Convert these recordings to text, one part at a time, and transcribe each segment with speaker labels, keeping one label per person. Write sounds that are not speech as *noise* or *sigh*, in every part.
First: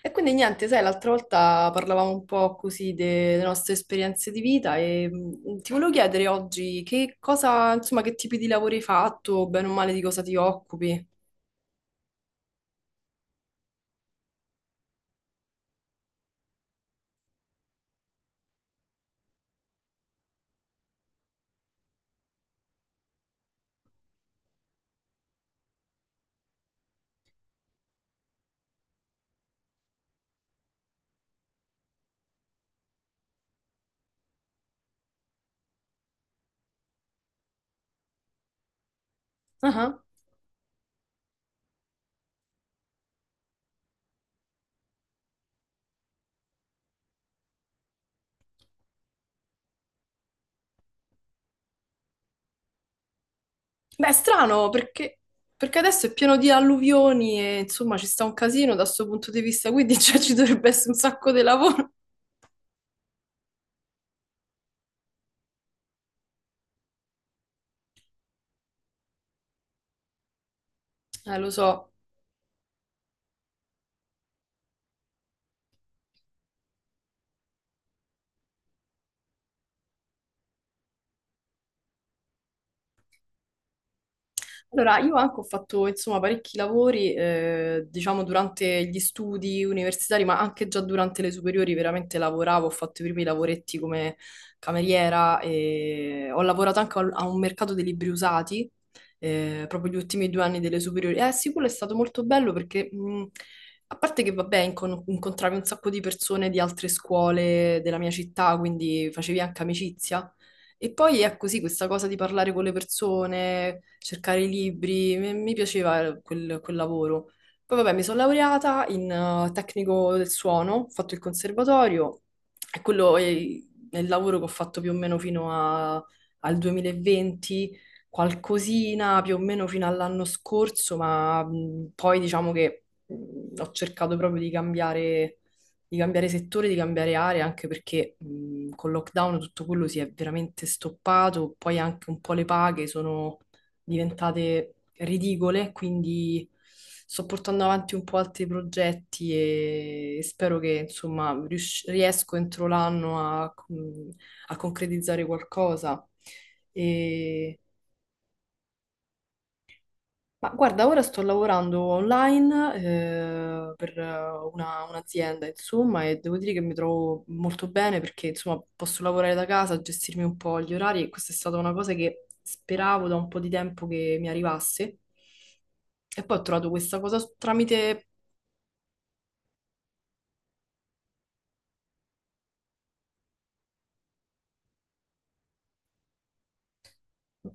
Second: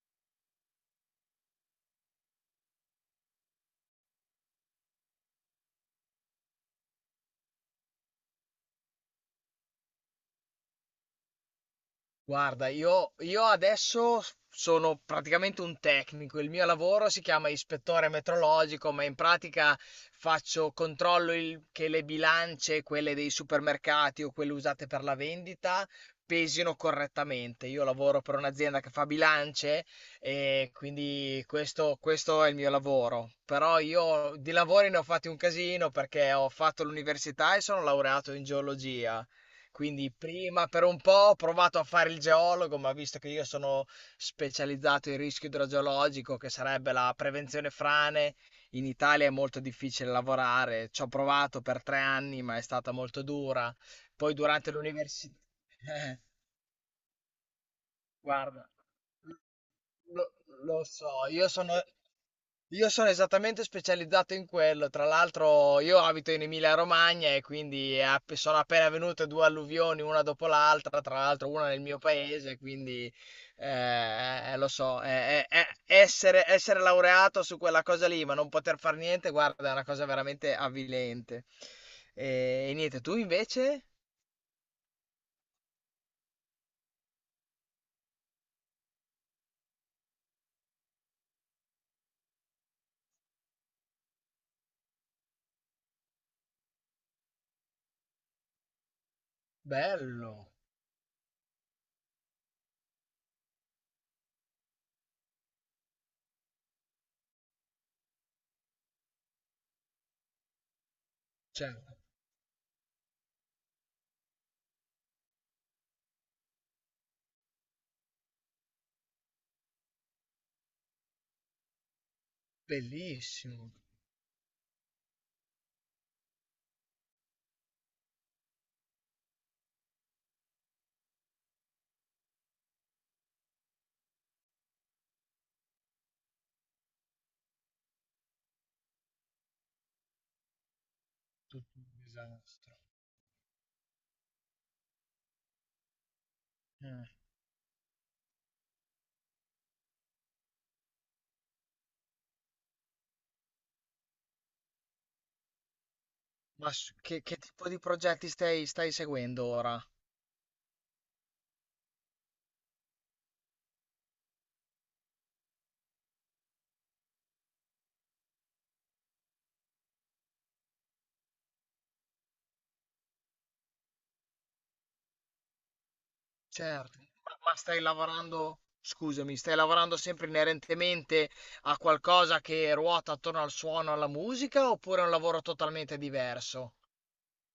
Speaker 1: E quindi niente, sai, l'altra volta parlavamo un po' così delle nostre esperienze di vita e ti volevo chiedere oggi che cosa, insomma, che tipi di lavori hai fatto, bene o male di cosa ti occupi.
Speaker 2: Guarda, io adesso s sono praticamente un tecnico. Il mio lavoro si chiama ispettore metrologico, ma in pratica faccio controllo il che le bilance, quelle dei supermercati o quelle usate per la vendita, pesino correttamente. Io lavoro per un'azienda che fa bilance e quindi questo è il mio lavoro. Però io di lavori ne ho fatti un casino perché ho fatto l'università e sono laureato in geologia.
Speaker 1: Ah.
Speaker 2: Quindi prima per un po' ho provato a fare il geologo, ma visto che io sono specializzato in rischio idrogeologico, che sarebbe la prevenzione frane, in Italia è molto difficile lavorare. Ci ho provato per 3 anni, ma è stata molto dura.
Speaker 1: Beh, è
Speaker 2: Poi
Speaker 1: strano
Speaker 2: durante
Speaker 1: perché,
Speaker 2: l'università.
Speaker 1: perché adesso è pieno
Speaker 2: *laughs*
Speaker 1: di alluvioni e insomma ci sta un
Speaker 2: Guarda,
Speaker 1: casino da questo punto di vista, quindi *laughs* cioè,
Speaker 2: lo,
Speaker 1: ci dovrebbe
Speaker 2: lo
Speaker 1: essere un
Speaker 2: so,
Speaker 1: sacco di
Speaker 2: io sono,
Speaker 1: lavoro.
Speaker 2: io sono esattamente specializzato in quello. Tra l'altro, io abito in Emilia-Romagna e quindi sono appena venute 2 alluvioni una dopo l'altra. Tra l'altro,
Speaker 1: Lo
Speaker 2: una nel
Speaker 1: so.
Speaker 2: mio paese, quindi lo so. Essere laureato su quella cosa lì, ma non poter fare niente, guarda, è una cosa veramente avvilente. E niente, tu invece?
Speaker 1: Allora, io anche ho fatto, insomma, parecchi lavori, diciamo, durante gli studi universitari, ma anche già durante le superiori veramente lavoravo, ho fatto i primi lavoretti come cameriera e ho lavorato a un mercato dei libri usati, proprio gli ultimi due
Speaker 2: Bello,
Speaker 1: anni delle superiori. Eh sì, quello è stato molto bello perché, a parte che, vabbè, incontravi un sacco di persone di altre scuole della mia città, quindi facevi anche amicizia. E poi è così
Speaker 2: cioè,
Speaker 1: questa cosa di parlare con le persone, cercare i libri, mi piaceva quel lavoro. Poi vabbè, mi sono laureata in tecnico del suono, ho fatto il conservatorio e quello
Speaker 2: bellissimo.
Speaker 1: è il lavoro che ho fatto più o meno al 2020, qualcosina più o meno fino all'anno scorso, ma poi diciamo che ho cercato proprio di cambiare settore, di cambiare area, anche perché col lockdown tutto quello si è veramente stoppato,
Speaker 2: Tutto
Speaker 1: poi
Speaker 2: un
Speaker 1: anche un po' le
Speaker 2: disastro.
Speaker 1: paghe sono diventate ridicole, quindi
Speaker 2: Mm.
Speaker 1: sto portando avanti un po' altri progetti e spero che insomma riesco entro l'anno a, a concretizzare qualcosa.
Speaker 2: Ma che
Speaker 1: E
Speaker 2: tipo di progetti stai seguendo ora?
Speaker 1: ma guarda, ora sto lavorando online per un'azienda, insomma, e devo dire che mi trovo molto bene perché, insomma, posso lavorare da casa, gestirmi un po' gli orari e questa è stata una cosa che speravo da un po' di tempo che mi arrivasse. E poi ho trovato
Speaker 2: Certo.
Speaker 1: questa cosa
Speaker 2: Ma stai
Speaker 1: tramite.
Speaker 2: lavorando, scusami, stai lavorando sempre inerentemente a qualcosa che ruota attorno al suono, alla musica, oppure è un lavoro totalmente diverso?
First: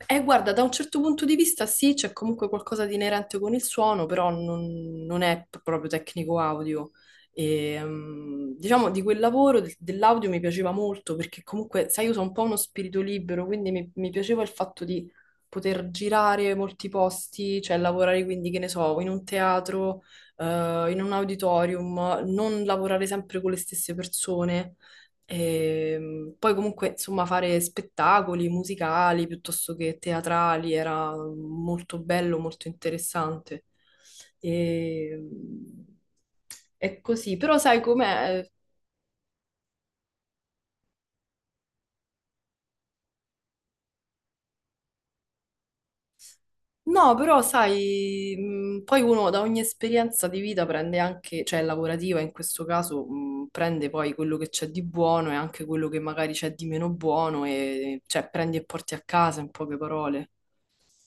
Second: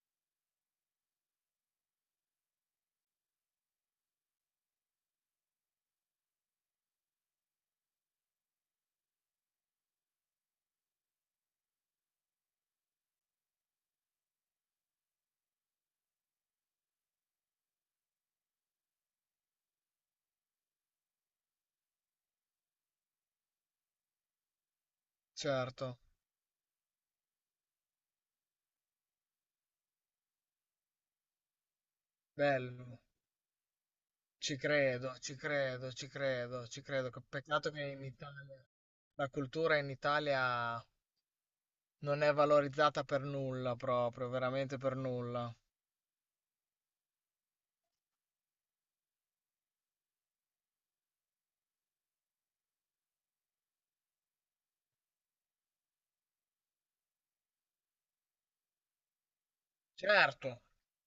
Speaker 1: Guarda, da un certo punto di vista sì, c'è comunque qualcosa di inerente con il suono, però non è proprio tecnico audio. Diciamo di quel dell'audio mi piaceva molto perché comunque, sai, io sono un po' uno spirito libero, quindi mi piaceva il fatto di poter girare molti posti, cioè lavorare quindi, che ne so, in un teatro, in un auditorium, non lavorare sempre con le stesse persone.
Speaker 2: Certo,
Speaker 1: E poi comunque, insomma, fare spettacoli musicali piuttosto che teatrali era molto bello, molto
Speaker 2: bello,
Speaker 1: interessante.
Speaker 2: ci
Speaker 1: E...
Speaker 2: credo, ci credo, ci credo, ci
Speaker 1: È
Speaker 2: credo. Che
Speaker 1: così, però
Speaker 2: peccato
Speaker 1: sai
Speaker 2: che in Italia
Speaker 1: com'è?
Speaker 2: la cultura in Italia non è valorizzata per nulla, proprio, veramente per nulla.
Speaker 1: No, però sai, poi uno da ogni esperienza di vita prende anche, cioè lavorativa in questo caso, prende poi quello che c'è di buono e anche quello che magari c'è di meno buono e cioè prendi e porti a casa in poche parole.
Speaker 2: Certo,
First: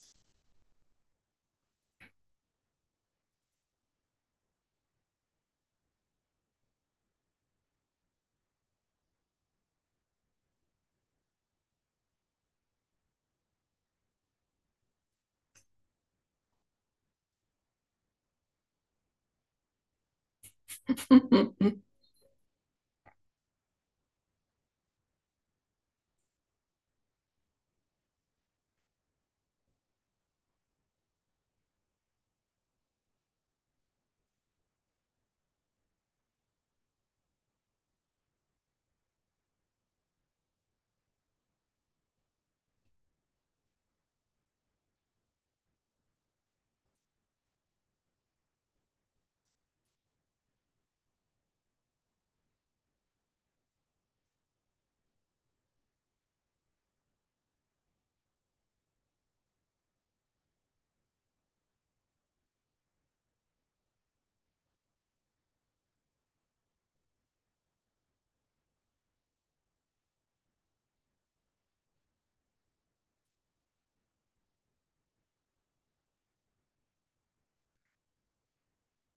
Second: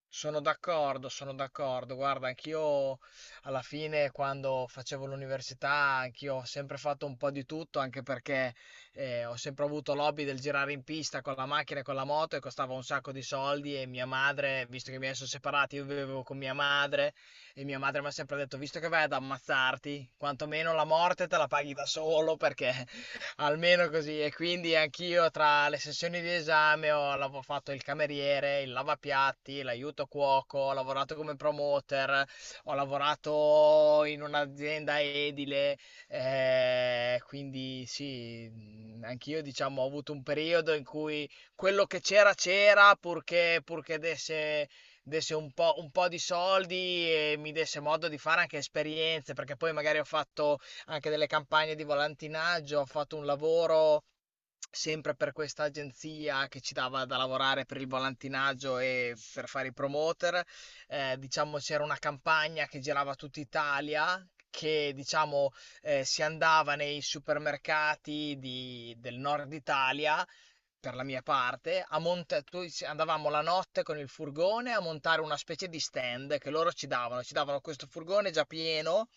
Speaker 2: sono d'accordo, sono d'accordo. Guarda, anch'io alla fine quando facevo l'università, anch'io ho sempre fatto un po' di tutto, anche perché ho sempre avuto l'hobby del girare in pista con la macchina e con la moto e costava un sacco di soldi e mia madre, visto che mi sono separati, io vivevo con mia madre e mia madre mi ha sempre detto, visto che vai ad ammazzarti, quantomeno la morte te la paghi da
Speaker 1: *laughs*
Speaker 2: solo perché almeno così. E quindi anch'io tra le sessioni di esame fatto il cameriere, il lavapiatti, l'aiuto cuoco, ho lavorato come promoter, ho lavorato in un'azienda edile, quindi sì, anch'io diciamo ho avuto un periodo in cui quello che c'era c'era purché desse un po' di soldi e mi desse modo di fare anche esperienze, perché poi magari ho fatto anche delle campagne di volantinaggio, ho fatto un lavoro sempre per questa agenzia che ci dava da lavorare per il volantinaggio e per fare i promoter. Diciamo c'era una campagna che girava tutta Italia. Che diciamo si andava nei supermercati del nord Italia, per la mia parte, a monta- tu- ci- andavamo la notte con il furgone a montare una specie di stand che loro ci davano. Ci davano questo furgone già pieno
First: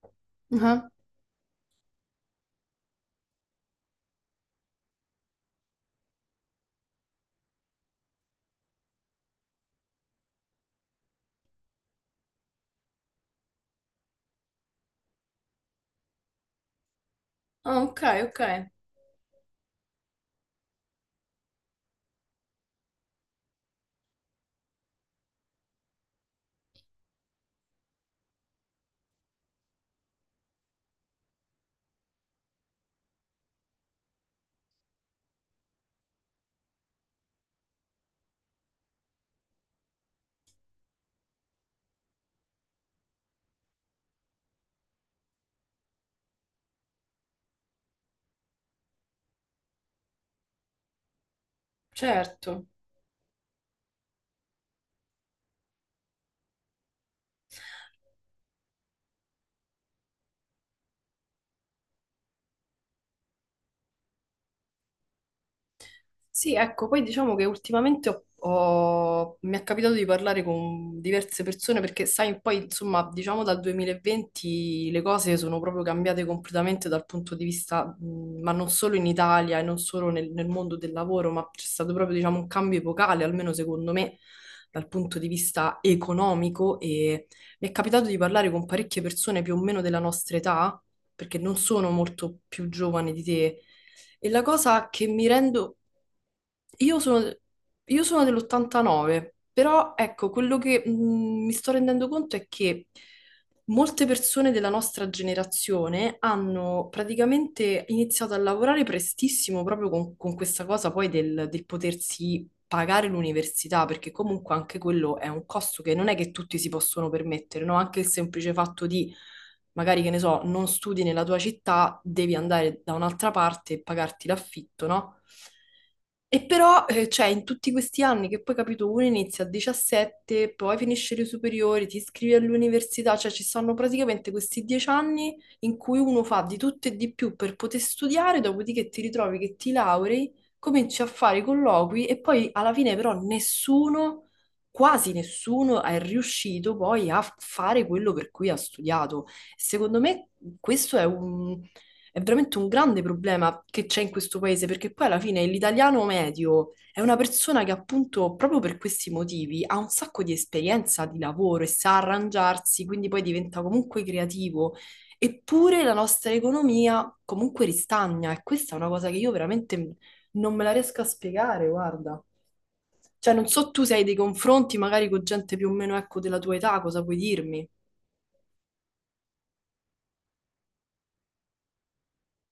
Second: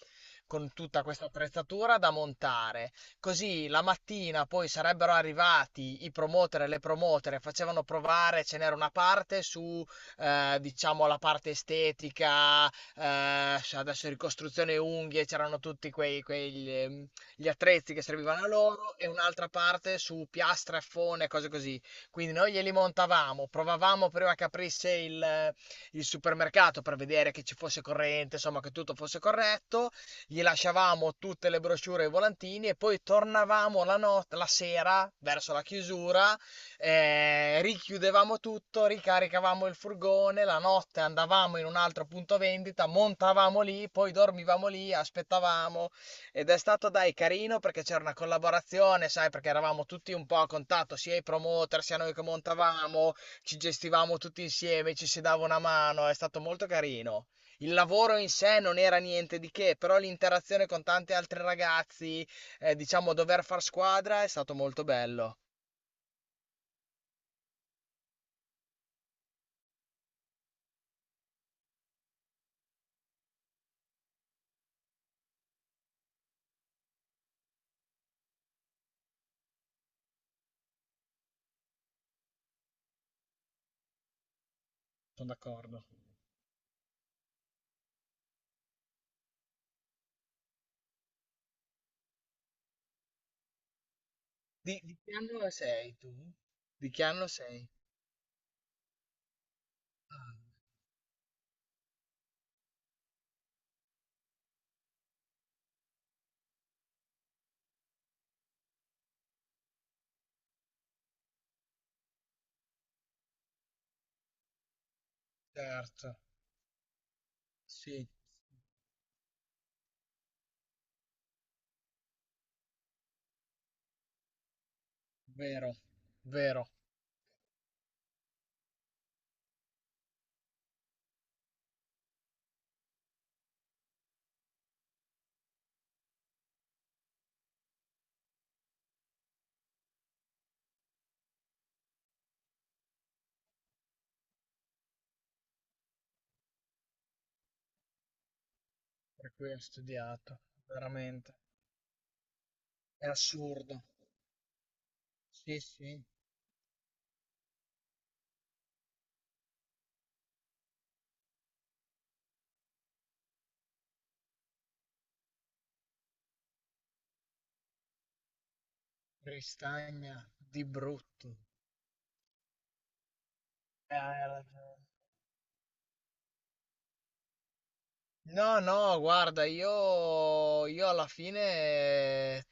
Speaker 2: con tutta questa attrezzatura da montare. Così la mattina poi sarebbero arrivati i promoter e le promotere, facevano provare, ce n'era una parte su, diciamo, la parte estetica, adesso ricostruzione unghie, c'erano tutti quegli, gli
Speaker 1: Ah,
Speaker 2: attrezzi
Speaker 1: ok,
Speaker 2: che
Speaker 1: ok.
Speaker 2: servivano a loro e un'altra parte su piastre, fone, cose così. Quindi noi glieli montavamo, provavamo prima che aprisse il supermercato per vedere che ci fosse corrente, insomma che tutto fosse corretto. Gli lasciavamo tutte le brochure e i volantini e poi tornavamo la, not- la sera verso la chiusura, richiudevamo tutto, ricaricavamo il furgone, la notte andavamo in un altro punto vendita, montavamo lì, poi dormivamo lì, aspettavamo ed è stato dai carino perché c'era una collaborazione, sai, perché eravamo tutti un po' a contatto, sia i promoter, sia noi che
Speaker 1: Certo.
Speaker 2: montavamo, ci gestivamo tutti insieme, ci si dava una mano, è stato molto carino. Il lavoro in sé non era niente di che, però l'interazione con tanti altri ragazzi, diciamo dover far squadra è stato molto bello.
Speaker 1: Sì, ecco, poi diciamo che ultimamente mi è capitato di parlare con diverse persone perché, sai, poi insomma, diciamo dal 2020 le cose sono proprio cambiate completamente dal punto di vista, ma non solo in Italia e non solo nel mondo del lavoro, ma c'è stato proprio, diciamo, un cambio epocale, almeno secondo me, dal punto di
Speaker 2: Sono
Speaker 1: vista
Speaker 2: d'accordo.
Speaker 1: economico e mi è capitato di parlare con parecchie persone più o meno della nostra età, perché non sono molto più giovane di te. E la
Speaker 2: Di,
Speaker 1: cosa
Speaker 2: di
Speaker 1: che
Speaker 2: che
Speaker 1: mi
Speaker 2: anno
Speaker 1: rendo
Speaker 2: sei tu? Di
Speaker 1: io
Speaker 2: che anno
Speaker 1: sono,
Speaker 2: sei?
Speaker 1: io sono dell'89, però ecco,
Speaker 2: Ah,
Speaker 1: quello che mi sto rendendo conto è che molte persone della nostra generazione hanno praticamente iniziato a lavorare prestissimo proprio con questa cosa poi del potersi pagare l'università, perché comunque anche quello è un costo che non è
Speaker 2: certo,
Speaker 1: che tutti si possono permettere, no? Anche il
Speaker 2: sì,
Speaker 1: semplice fatto di, magari che ne so, non studi nella tua città, devi andare da un'altra parte e pagarti l'affitto, no?
Speaker 2: vero,
Speaker 1: E
Speaker 2: vero,
Speaker 1: però, cioè, in tutti questi anni che poi, capito, uno inizia a 17, poi finisce le superiori, ti iscrivi all'università, cioè ci sono praticamente questi 10 anni in cui uno fa di tutto e di più per poter studiare, dopodiché ti ritrovi che ti laurei, cominci a fare i colloqui e poi alla fine però nessuno, quasi nessuno è riuscito poi a fare quello per cui ha studiato.
Speaker 2: per cui ho
Speaker 1: Secondo me
Speaker 2: studiato,
Speaker 1: questo è
Speaker 2: veramente.
Speaker 1: un è veramente un grande
Speaker 2: È
Speaker 1: problema
Speaker 2: assurdo.
Speaker 1: che c'è in questo paese, perché poi alla fine
Speaker 2: Sì, sì,
Speaker 1: l'italiano medio è una persona che appunto proprio per questi motivi ha un sacco di esperienza di lavoro e sa arrangiarsi, quindi poi diventa comunque creativo. Eppure la nostra economia comunque ristagna e questa è una cosa che io veramente
Speaker 2: ristagna
Speaker 1: non me
Speaker 2: di
Speaker 1: la riesco a
Speaker 2: brutto.
Speaker 1: spiegare, guarda. Cioè, non so tu se hai dei
Speaker 2: Hai
Speaker 1: confronti
Speaker 2: ragione.
Speaker 1: magari con gente più o meno, ecco, della tua età, cosa puoi dirmi?
Speaker 2: No, no, guarda, io alla fine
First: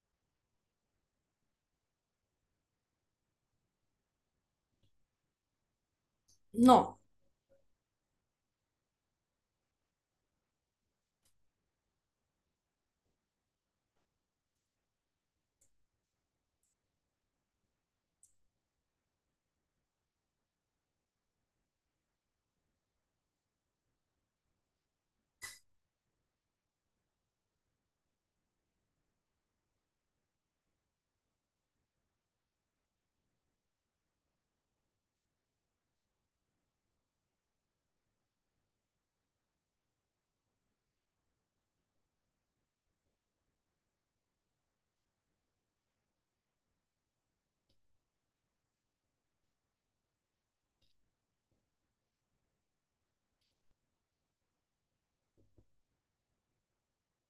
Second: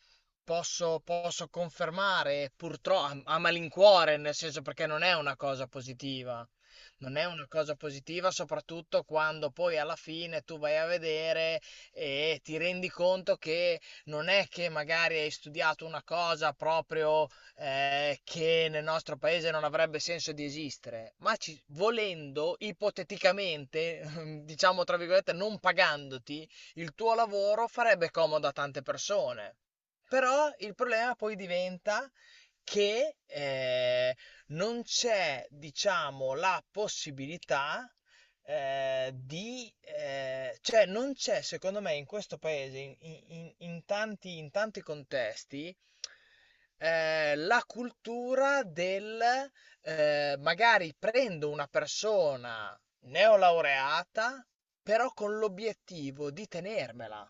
Speaker 2: posso confermare, purtroppo, a malincuore, nel senso perché non è una cosa positiva.
Speaker 1: No.
Speaker 2: Non è una cosa positiva, soprattutto quando poi alla fine tu vai a vedere e ti rendi conto che non è che magari hai studiato una cosa proprio che nel nostro paese non avrebbe senso di esistere, ma volendo, ipoteticamente, *laughs* diciamo tra virgolette, non pagandoti, il tuo lavoro farebbe comodo a tante persone. Però il problema poi diventa che non c'è, diciamo, la possibilità cioè non c'è, secondo me, in questo paese, in tanti contesti, la cultura del magari prendo una persona neolaureata, però con l'obiettivo di tenermela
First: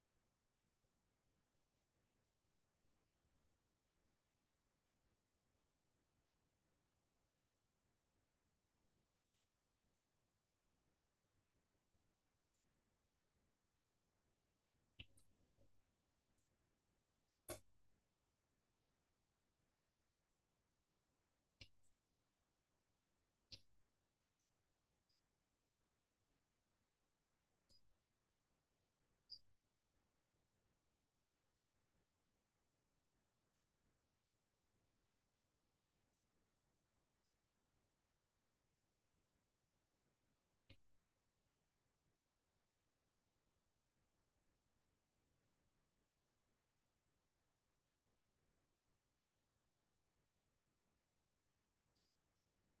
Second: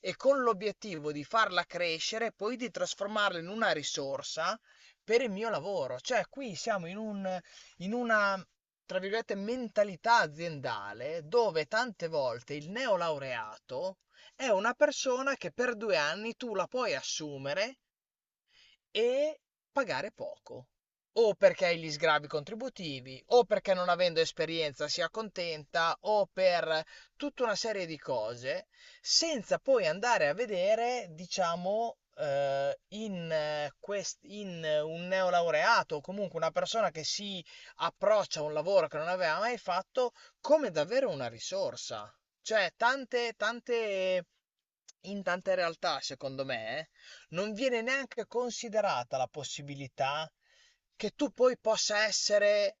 Speaker 2: e con l'obiettivo di farla crescere e poi di trasformarla in una risorsa per il mio lavoro. Cioè, qui siamo in una, tra virgolette, mentalità aziendale dove tante volte il neolaureato è una persona che per 2 anni tu la puoi assumere e pagare poco. O perché hai gli sgravi contributivi, o perché non avendo esperienza si accontenta, o per tutta una serie di cose, senza poi andare a vedere, diciamo, in, quest- in un neolaureato o comunque una persona che si approccia a un lavoro che non aveva mai fatto come davvero una risorsa. Cioè, tante, tante, in tante realtà, secondo me, non viene neanche considerata la possibilità che tu poi possa essere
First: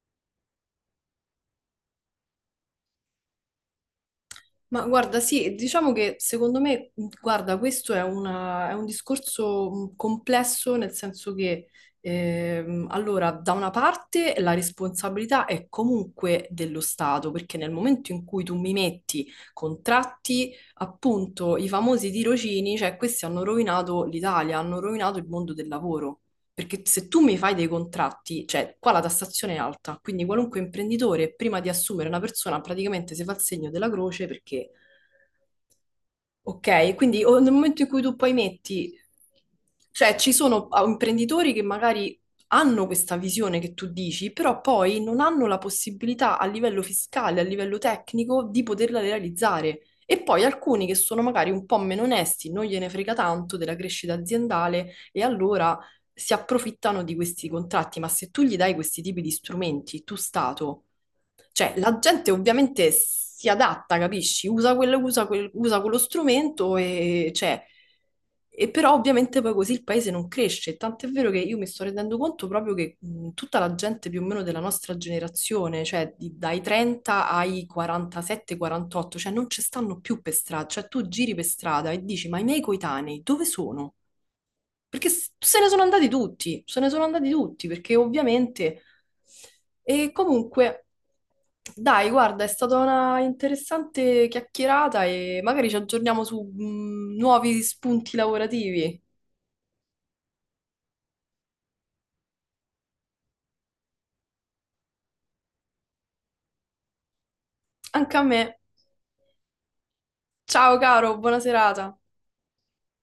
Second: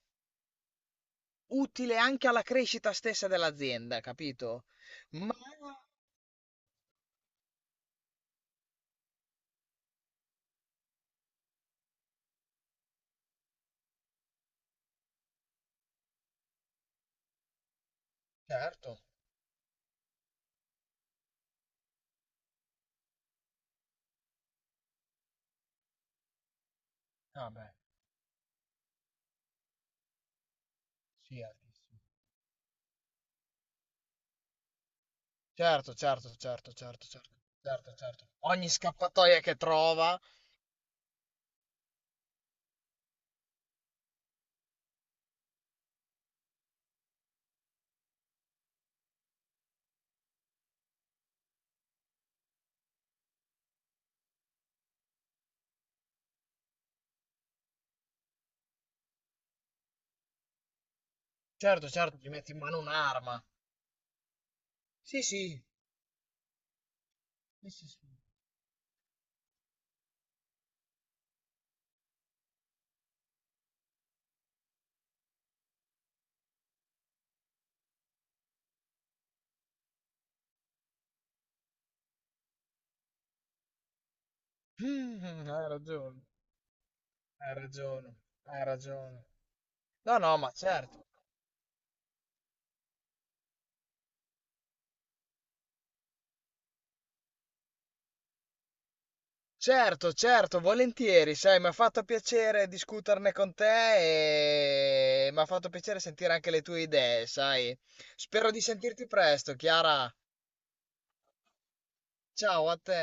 Speaker 2: utile anche alla crescita stessa dell'azienda, capito?
Speaker 1: Ma guarda,
Speaker 2: Ma
Speaker 1: sì, diciamo che secondo me, guarda, questo è, è un discorso complesso nel senso che, allora, da una parte la responsabilità è comunque dello Stato, perché nel momento in cui tu mi
Speaker 2: certo,
Speaker 1: metti contratti, appunto, i famosi tirocini, cioè questi hanno rovinato l'Italia, hanno rovinato il mondo del lavoro. Perché se tu mi fai dei
Speaker 2: vabbè,
Speaker 1: contratti, cioè qua la tassazione è alta, quindi qualunque imprenditore
Speaker 2: sì,
Speaker 1: prima di
Speaker 2: altissimo.
Speaker 1: assumere una persona praticamente si fa il segno della croce perché...
Speaker 2: Certo, certo, certo, certo,
Speaker 1: Ok, quindi
Speaker 2: certo.
Speaker 1: nel momento in
Speaker 2: Certo,
Speaker 1: cui tu
Speaker 2: certo.
Speaker 1: poi
Speaker 2: Ogni
Speaker 1: metti,
Speaker 2: scappatoia che
Speaker 1: cioè
Speaker 2: trova,
Speaker 1: ci sono ah, imprenditori che magari hanno questa visione che tu dici, però poi non hanno la possibilità a livello fiscale, a livello tecnico, di poterla realizzare. E poi alcuni che sono magari un po' meno onesti, non gliene frega tanto della crescita aziendale e allora si approfittano di questi contratti. Ma se tu gli dai questi tipi di strumenti, tu Stato. Cioè,
Speaker 2: certo,
Speaker 1: la
Speaker 2: certo, gli
Speaker 1: gente
Speaker 2: metti in mano
Speaker 1: ovviamente
Speaker 2: un'arma.
Speaker 1: si adatta, capisci? Usa quello,
Speaker 2: Sì, sì.
Speaker 1: usa quello strumento e, cioè,
Speaker 2: Sì, sì, sì.
Speaker 1: e però ovviamente poi così il paese non cresce. Tant'è vero che io mi sto rendendo conto proprio che tutta la gente più o meno della nostra generazione, dai 30 ai 47-48, cioè non ci stanno più per strada. Cioè tu giri per strada e dici, ma i miei coetanei dove sono? Perché
Speaker 2: Mm,
Speaker 1: se ne
Speaker 2: hai
Speaker 1: sono andati
Speaker 2: ragione,
Speaker 1: tutti, se ne sono andati
Speaker 2: hai
Speaker 1: tutti, perché
Speaker 2: ragione, hai
Speaker 1: ovviamente...
Speaker 2: ragione.
Speaker 1: E
Speaker 2: No, no, ma
Speaker 1: comunque,
Speaker 2: certo.
Speaker 1: dai, guarda, è stata una interessante chiacchierata e magari ci aggiorniamo su nuovi spunti lavorativi.
Speaker 2: Certo, certo, volentieri, sai, mi ha fatto piacere discuterne con te e mi ha fatto piacere sentire anche le tue idee, sai.
Speaker 1: Anche a
Speaker 2: Spero
Speaker 1: me.
Speaker 2: di sentirti presto, Chiara.
Speaker 1: Ciao caro, buona serata.
Speaker 2: Ciao a te.